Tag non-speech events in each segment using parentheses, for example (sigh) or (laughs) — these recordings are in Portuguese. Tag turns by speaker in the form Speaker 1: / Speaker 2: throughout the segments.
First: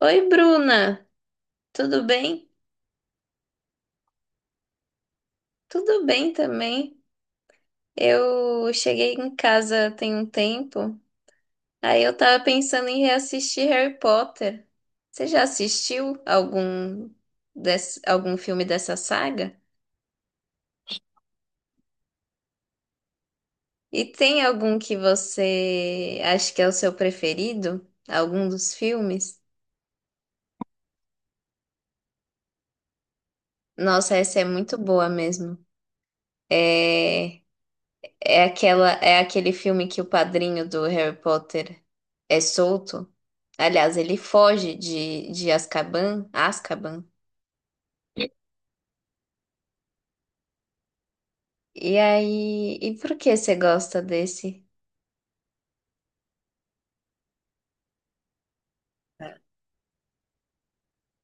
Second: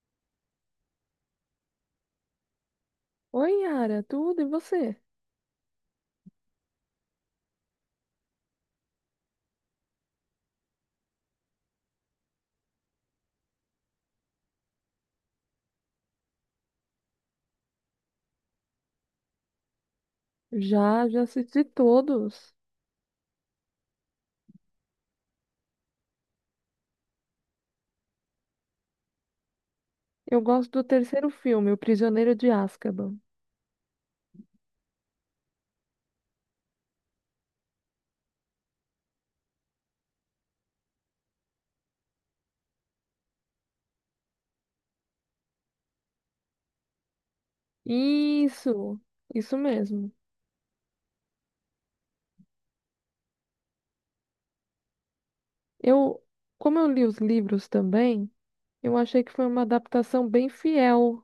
Speaker 1: Oi, Bruna, tudo bem?
Speaker 2: Oi, Yara, tudo e você?
Speaker 1: Tudo bem também. Eu cheguei em casa tem um tempo, aí eu tava pensando em reassistir Harry Potter. Você já assistiu algum algum filme dessa saga?
Speaker 2: Já, já assisti todos.
Speaker 1: E tem algum que você acha que é o seu preferido? Algum dos filmes?
Speaker 2: Eu gosto do terceiro filme, O Prisioneiro de Azkaban.
Speaker 1: Nossa, essa é muito boa mesmo. É é aquele filme que o padrinho do Harry Potter é solto. Aliás, ele foge de Azkaban.
Speaker 2: Isso, isso mesmo.
Speaker 1: E aí, e por que você gosta desse?
Speaker 2: Eu, como eu li os livros também, eu achei que foi uma adaptação bem fiel.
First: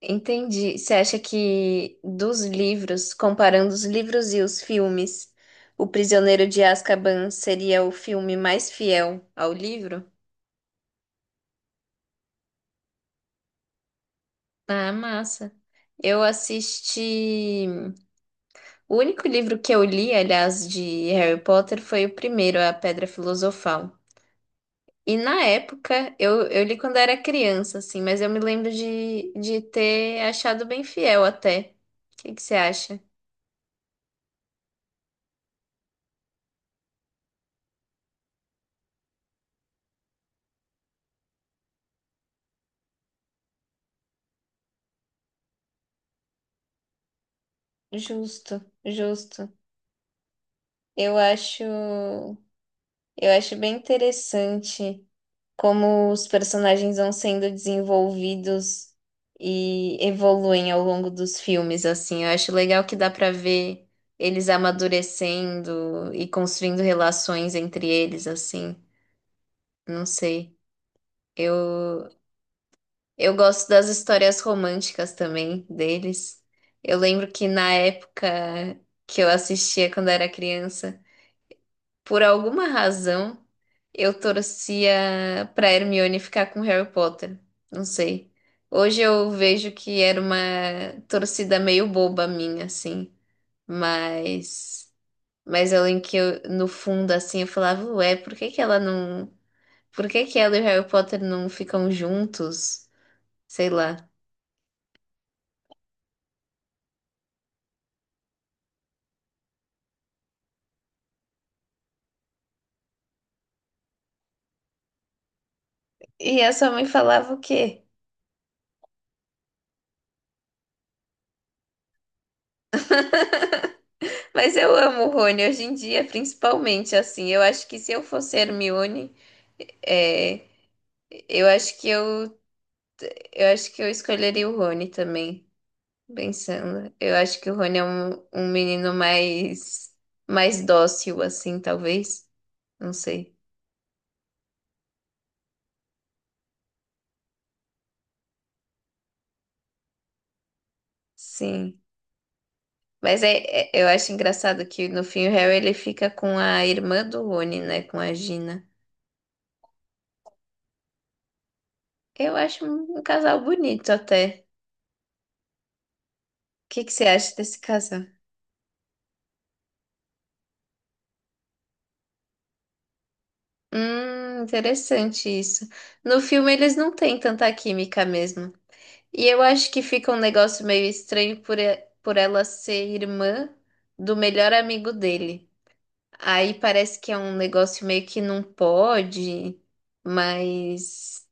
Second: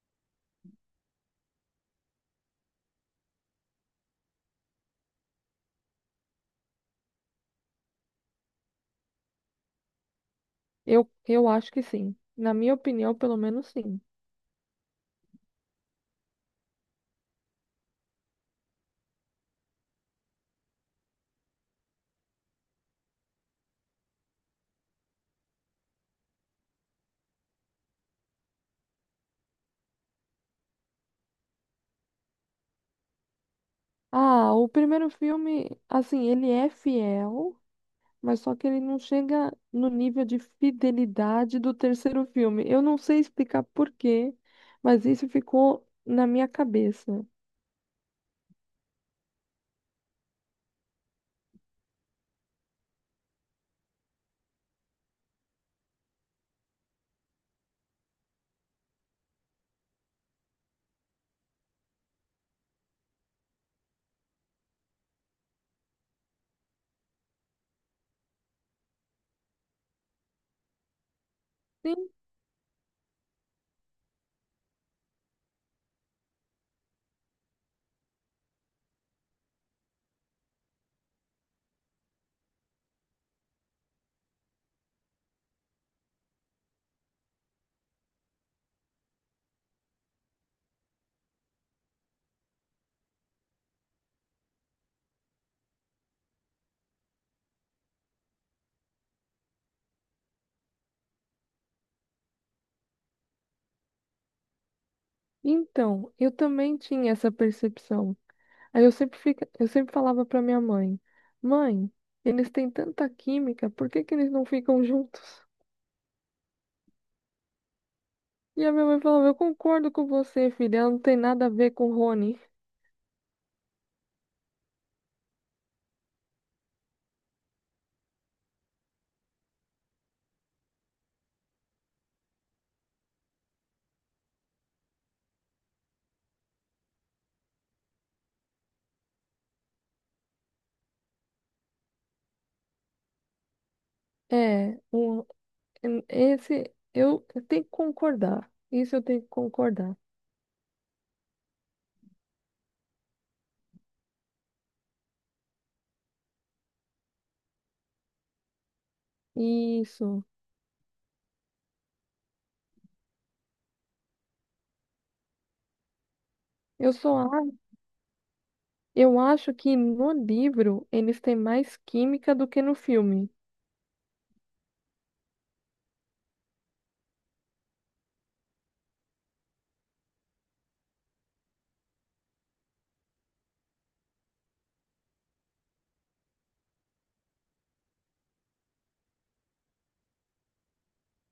Speaker 1: Entendi. Você acha que dos livros, comparando os livros e os filmes, O Prisioneiro de Azkaban seria o filme mais fiel ao livro?
Speaker 2: Eu acho que sim. Na minha opinião, pelo menos sim.
Speaker 1: Ah, massa. Eu assisti. O único livro que eu li, aliás, de Harry Potter foi o primeiro, A Pedra Filosofal. E na época, eu li quando era criança, assim, mas eu me lembro de ter achado bem fiel até. O que que você acha?
Speaker 2: Ah, o primeiro filme, assim, ele é fiel, mas só que ele não chega no nível de fidelidade do terceiro filme. Eu não sei explicar por quê, mas isso ficou na minha cabeça.
Speaker 1: Justo, justo. Eu acho bem interessante, como os personagens vão sendo desenvolvidos e evoluem ao longo dos filmes, assim. Eu acho legal que dá pra ver eles amadurecendo e construindo relações entre eles, assim. Não sei.
Speaker 2: Sim,
Speaker 1: Eu eu gosto das histórias românticas também deles. Eu lembro que na época que eu assistia quando era criança, por alguma razão, eu torcia pra Hermione ficar com Harry Potter. Não sei. Hoje eu vejo que era uma torcida meio boba minha, assim. Mas, mas eu lembro que eu, no fundo, assim, eu falava, ué, por que que ela não. Por que que ela e o Harry Potter não ficam juntos? Sei lá.
Speaker 2: então, eu também tinha essa percepção. Aí eu sempre falava para minha mãe: "Mãe, eles têm tanta química, por que que eles não ficam juntos?"
Speaker 1: E a sua mãe falava o quê?
Speaker 2: E a minha mãe falava: "Eu concordo com você, filha, ela não tem nada a ver com o Rony."
Speaker 1: Mas eu amo o Rony hoje em dia, principalmente, assim. Eu acho que se eu fosse Hermione, é, eu acho que eu Eu acho que eu escolheria o Rony também, pensando. Eu acho que o Rony é um menino mais, mais dócil, assim, talvez. Não sei.
Speaker 2: É, um, esse eu tenho que concordar. Isso eu tenho que concordar.
Speaker 1: Sim. Mas é, eu acho engraçado que no fim o Harry ele fica com a irmã do Rony, né? Com a Gina.
Speaker 2: Isso.
Speaker 1: Eu acho um casal bonito até. O que que
Speaker 2: Eu
Speaker 1: você
Speaker 2: só
Speaker 1: acha
Speaker 2: a-
Speaker 1: desse casal?
Speaker 2: eu acho que no livro eles têm mais química do que no filme.
Speaker 1: Interessante isso. No filme eles não têm tanta química mesmo. E eu acho que fica um negócio meio estranho por ela ser irmã do melhor amigo dele. Aí parece que é um negócio meio que não pode, mas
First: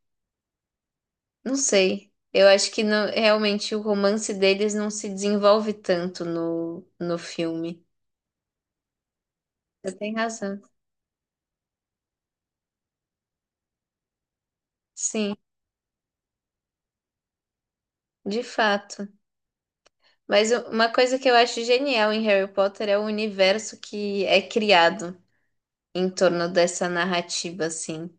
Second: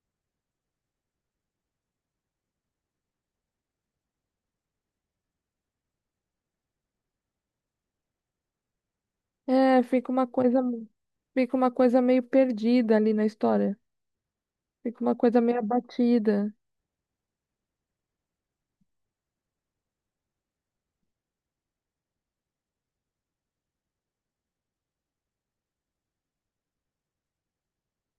Speaker 1: não sei. Eu acho que não- Realmente o romance deles não se desenvolve tanto no filme.
Speaker 2: É,
Speaker 1: Você tem razão.
Speaker 2: fica uma coisa meio perdida ali na história. Fica uma
Speaker 1: Sim,
Speaker 2: coisa meio abatida.
Speaker 1: de fato. Mas uma coisa que eu acho genial em Harry Potter é o universo que é criado em torno dessa narrativa, assim.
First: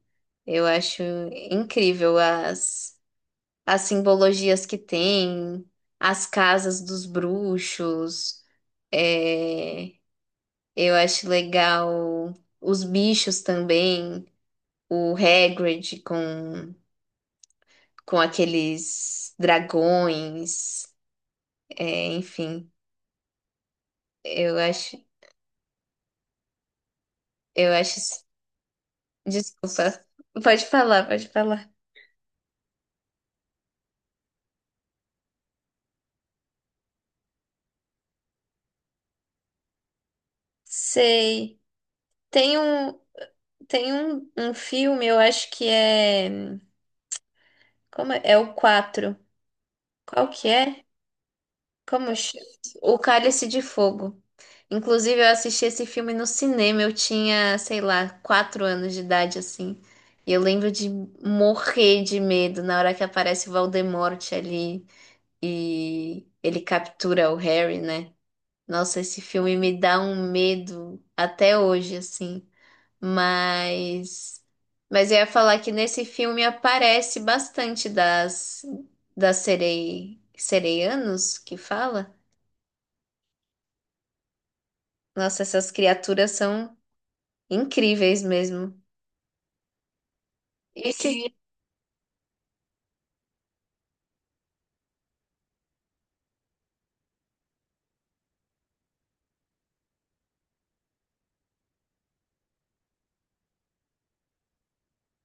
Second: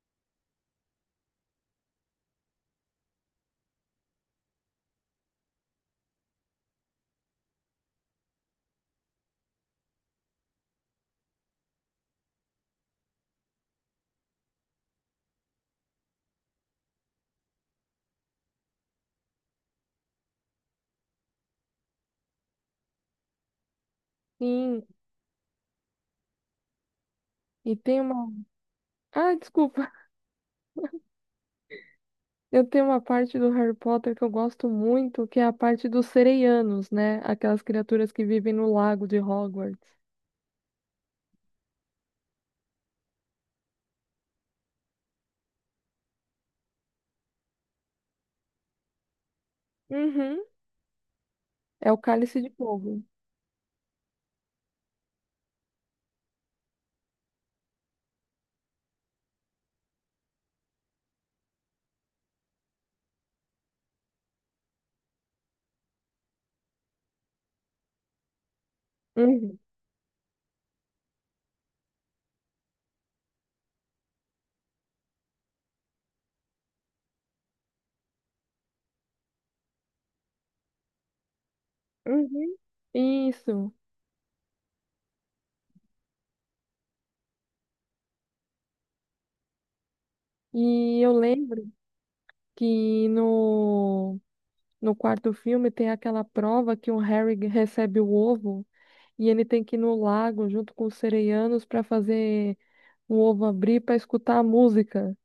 Speaker 1: Eu acho incrível as simbologias que tem, as casas dos bruxos. É, eu acho legal os bichos também, o Hagrid com aqueles dragões, é, enfim. Eu
Speaker 2: Sim.
Speaker 1: acho, eu
Speaker 2: E
Speaker 1: acho.
Speaker 2: tem
Speaker 1: isso-
Speaker 2: uma. Ah, desculpa.
Speaker 1: Desculpa,
Speaker 2: (laughs)
Speaker 1: pode falar, pode falar.
Speaker 2: Eu tenho uma parte do Harry Potter que eu gosto muito, que é a parte dos sereianos, né? Aquelas criaturas que vivem no lago de Hogwarts.
Speaker 1: Sei. Tem um, tem um filme, eu acho que é. Como é? É o quatro. Qual
Speaker 2: Uhum.
Speaker 1: que é?
Speaker 2: É o
Speaker 1: Como
Speaker 2: Cálice
Speaker 1: chama?
Speaker 2: de
Speaker 1: O
Speaker 2: Fogo.
Speaker 1: Cálice de Fogo. Inclusive, eu assisti esse filme no cinema. Eu tinha, sei lá, 4 anos de idade, assim. E eu lembro de morrer de medo na hora que aparece o Voldemort ali e ele captura o Harry, né? Nossa, esse filme
Speaker 2: Uhum.
Speaker 1: me dá um medo até hoje, assim. Mas, mas eu ia falar que nesse filme aparece bastante das sereianos que fala.
Speaker 2: Uhum. Isso.
Speaker 1: Nossa, essas criaturas são incríveis mesmo.
Speaker 2: E
Speaker 1: Esse,
Speaker 2: eu
Speaker 1: sim.
Speaker 2: lembro que no quarto filme tem aquela prova que o Harry recebe o ovo e ele tem que ir no lago junto com os sereianos para fazer o ovo abrir para escutar a música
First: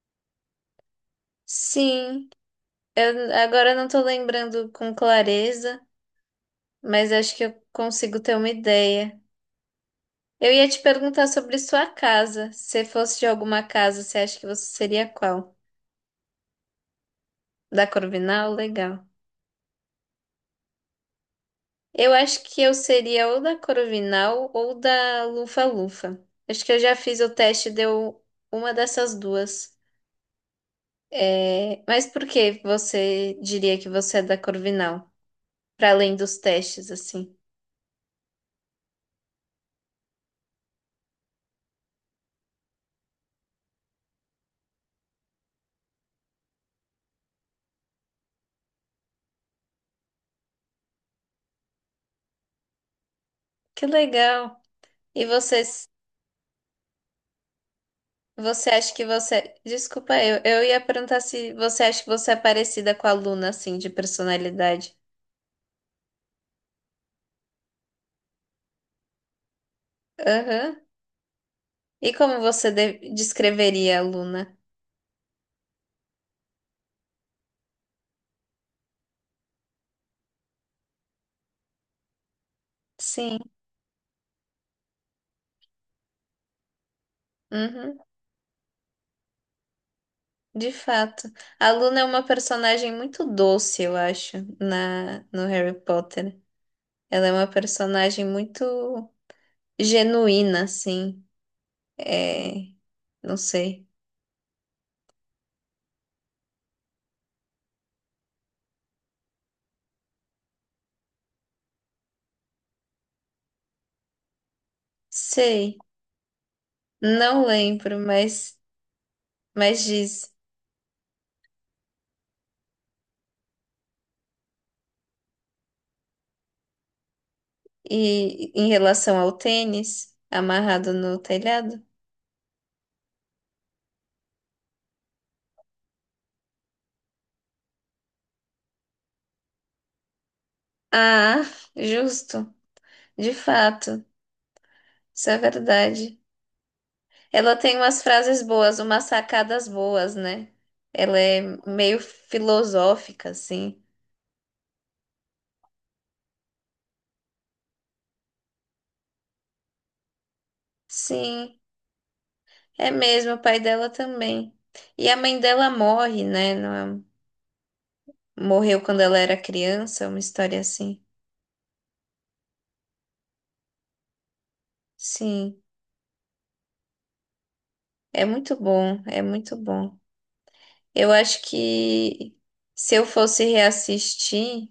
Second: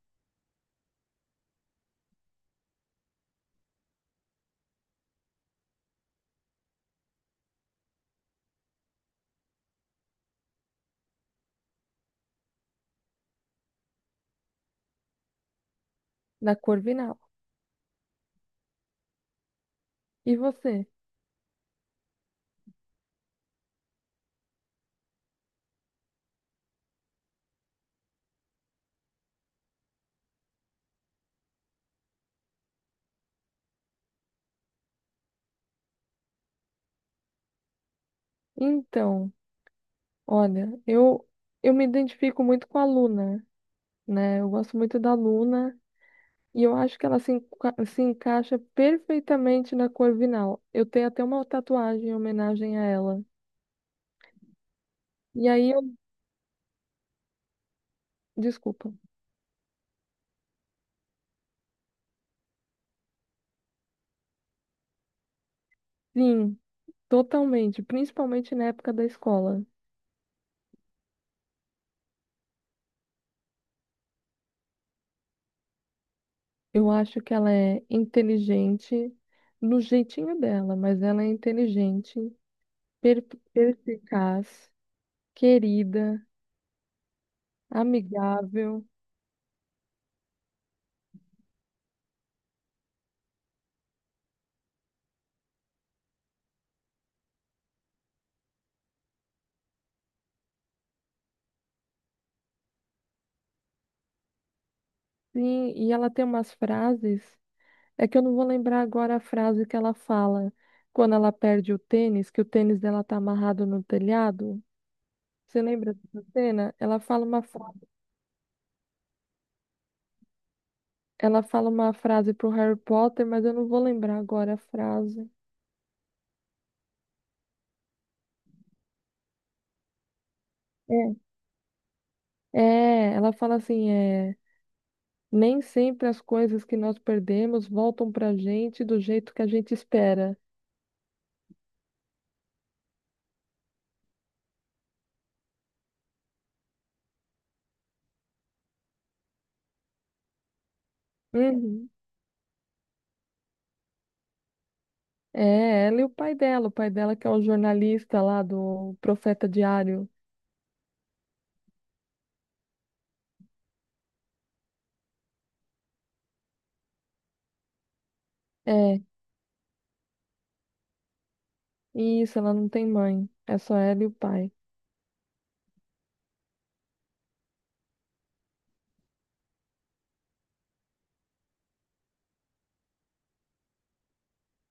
Speaker 1: Sim, eu agora não tô lembrando com clareza, mas acho que eu consigo ter uma ideia. Eu ia te perguntar sobre sua casa. Se fosse de alguma casa, você acha que você seria qual?
Speaker 2: da Corvinal.
Speaker 1: Da Corvinal? Legal.
Speaker 2: E você?
Speaker 1: Eu acho que eu seria ou da Corovinal ou da Lufa-Lufa. Acho que eu já fiz o teste, e deu uma dessas duas. É, mas por que você diria que você é da Corvinal? Para além dos testes, assim.
Speaker 2: Então, olha, eu me identifico muito com a Luna, né? Eu gosto muito da Luna. E eu acho que ela se encaixa perfeitamente na Corvinal. Eu tenho até uma tatuagem em homenagem a ela.
Speaker 1: Que legal! E
Speaker 2: E
Speaker 1: você,
Speaker 2: aí eu.
Speaker 1: você
Speaker 2: Desculpa.
Speaker 1: acha que você. Desculpa, eu ia perguntar se você acha que você é parecida com a Luna, assim, de personalidade.
Speaker 2: Sim. Totalmente, principalmente na época da escola.
Speaker 1: Aham. E como você descreveria a Luna?
Speaker 2: Eu acho que ela é inteligente no jeitinho dela, mas ela é inteligente, per-
Speaker 1: Sim.
Speaker 2: perspicaz, querida,
Speaker 1: Uhum.
Speaker 2: amigável.
Speaker 1: De fato. A Luna é uma personagem muito doce, eu acho, no Harry Potter. Ela é uma personagem muito genuína, assim. É, não sei.
Speaker 2: Sim, e ela tem umas frases, é que eu não vou lembrar agora a frase que ela fala quando ela perde o tênis, que o tênis dela tá amarrado no telhado. Você
Speaker 1: Sei.
Speaker 2: lembra dessa cena? Ela fala uma,
Speaker 1: Não
Speaker 2: fra-
Speaker 1: lembro, mas diz.
Speaker 2: ela fala uma frase pro Harry Potter, mas eu não vou lembrar agora a frase.
Speaker 1: E em relação ao tênis amarrado no telhado?
Speaker 2: É, ela fala assim, é, nem sempre as coisas que nós perdemos voltam pra gente do jeito que a gente espera.
Speaker 1: Ah, justo. De fato. Isso é verdade. Ela tem umas frases boas, umas sacadas boas, né? Ela é
Speaker 2: Uhum.
Speaker 1: meio filosófica, assim.
Speaker 2: É, ela e o pai dela que é o jornalista lá do Profeta Diário.
Speaker 1: Sim, é mesmo, o pai dela também. E a mãe dela morre, né? Não é- um, Morreu quando
Speaker 2: É,
Speaker 1: ela era criança, uma história assim.
Speaker 2: isso, ela não tem mãe, é só ela e o pai.
Speaker 1: Sim, é muito bom, é muito bom. Eu acho que se eu fosse reassistir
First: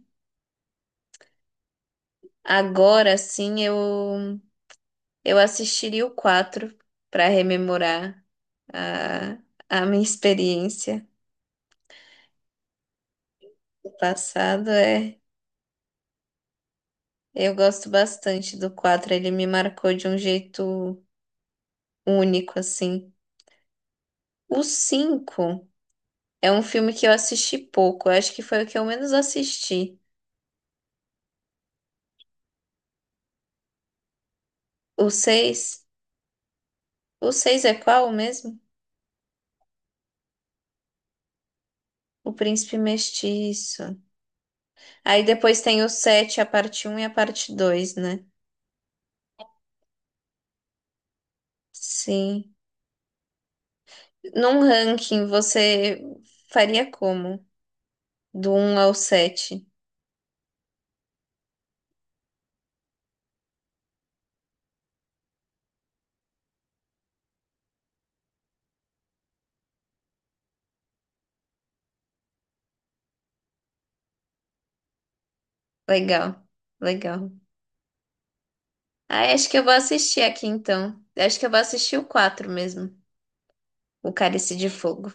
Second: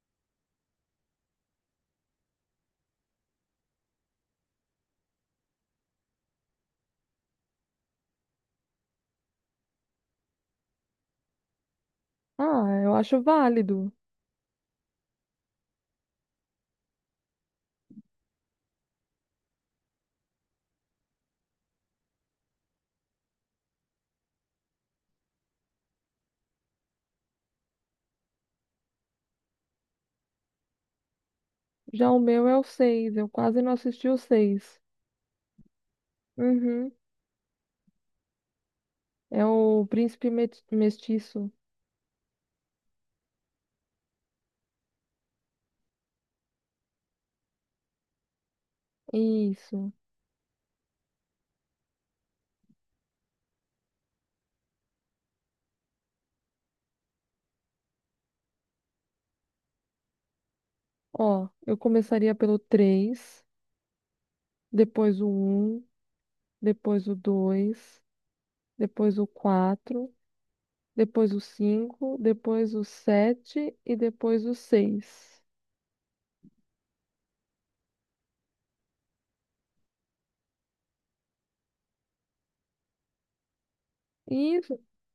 Speaker 1: agora, sim, eu assistiria o 4 para rememorar a, a minha experiência.
Speaker 2: Ah, eu acho válido.
Speaker 1: Passado é. Eu gosto bastante do quatro, ele me marcou de um jeito único, assim. O 5 é um filme que eu assisti pouco, eu acho que foi o que eu menos assisti.
Speaker 2: Já o meu é o seis, eu quase não assisti o seis.
Speaker 1: O seis
Speaker 2: Uhum.
Speaker 1: o 6 é qual mesmo?
Speaker 2: É o Príncipe Mestiço.
Speaker 1: O Príncipe Mestiço. Aí depois tem o sete, a parte um e a parte dois, né?
Speaker 2: Isso.
Speaker 1: Sim. Num ranking, você faria como? Do um ao sete.
Speaker 2: Ó, eu começaria pelo 3, depois o um, depois o dois, depois o quatro, depois o cinco, depois o 7 e depois o seis.
Speaker 1: Legal, legal. Ah, acho que eu vou assistir aqui então. Acho que eu vou assistir o 4 mesmo, o Cálice de
Speaker 2: Isso,
Speaker 1: Fogo.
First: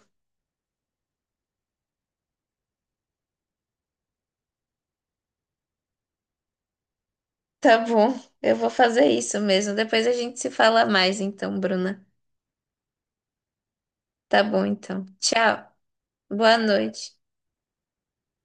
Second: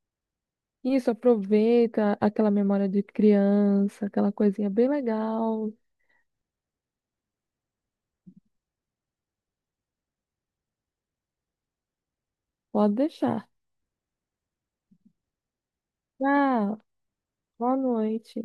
Speaker 2: isso, aproveita aquela memória de criança, aquela coisinha bem legal.
Speaker 1: Tá bom, eu vou fazer isso mesmo. Depois a gente se fala mais então, Bruna.
Speaker 2: Pode deixar.
Speaker 1: Tá bom então. Tchau. Boa
Speaker 2: Tchau,
Speaker 1: noite.
Speaker 2: boa noite.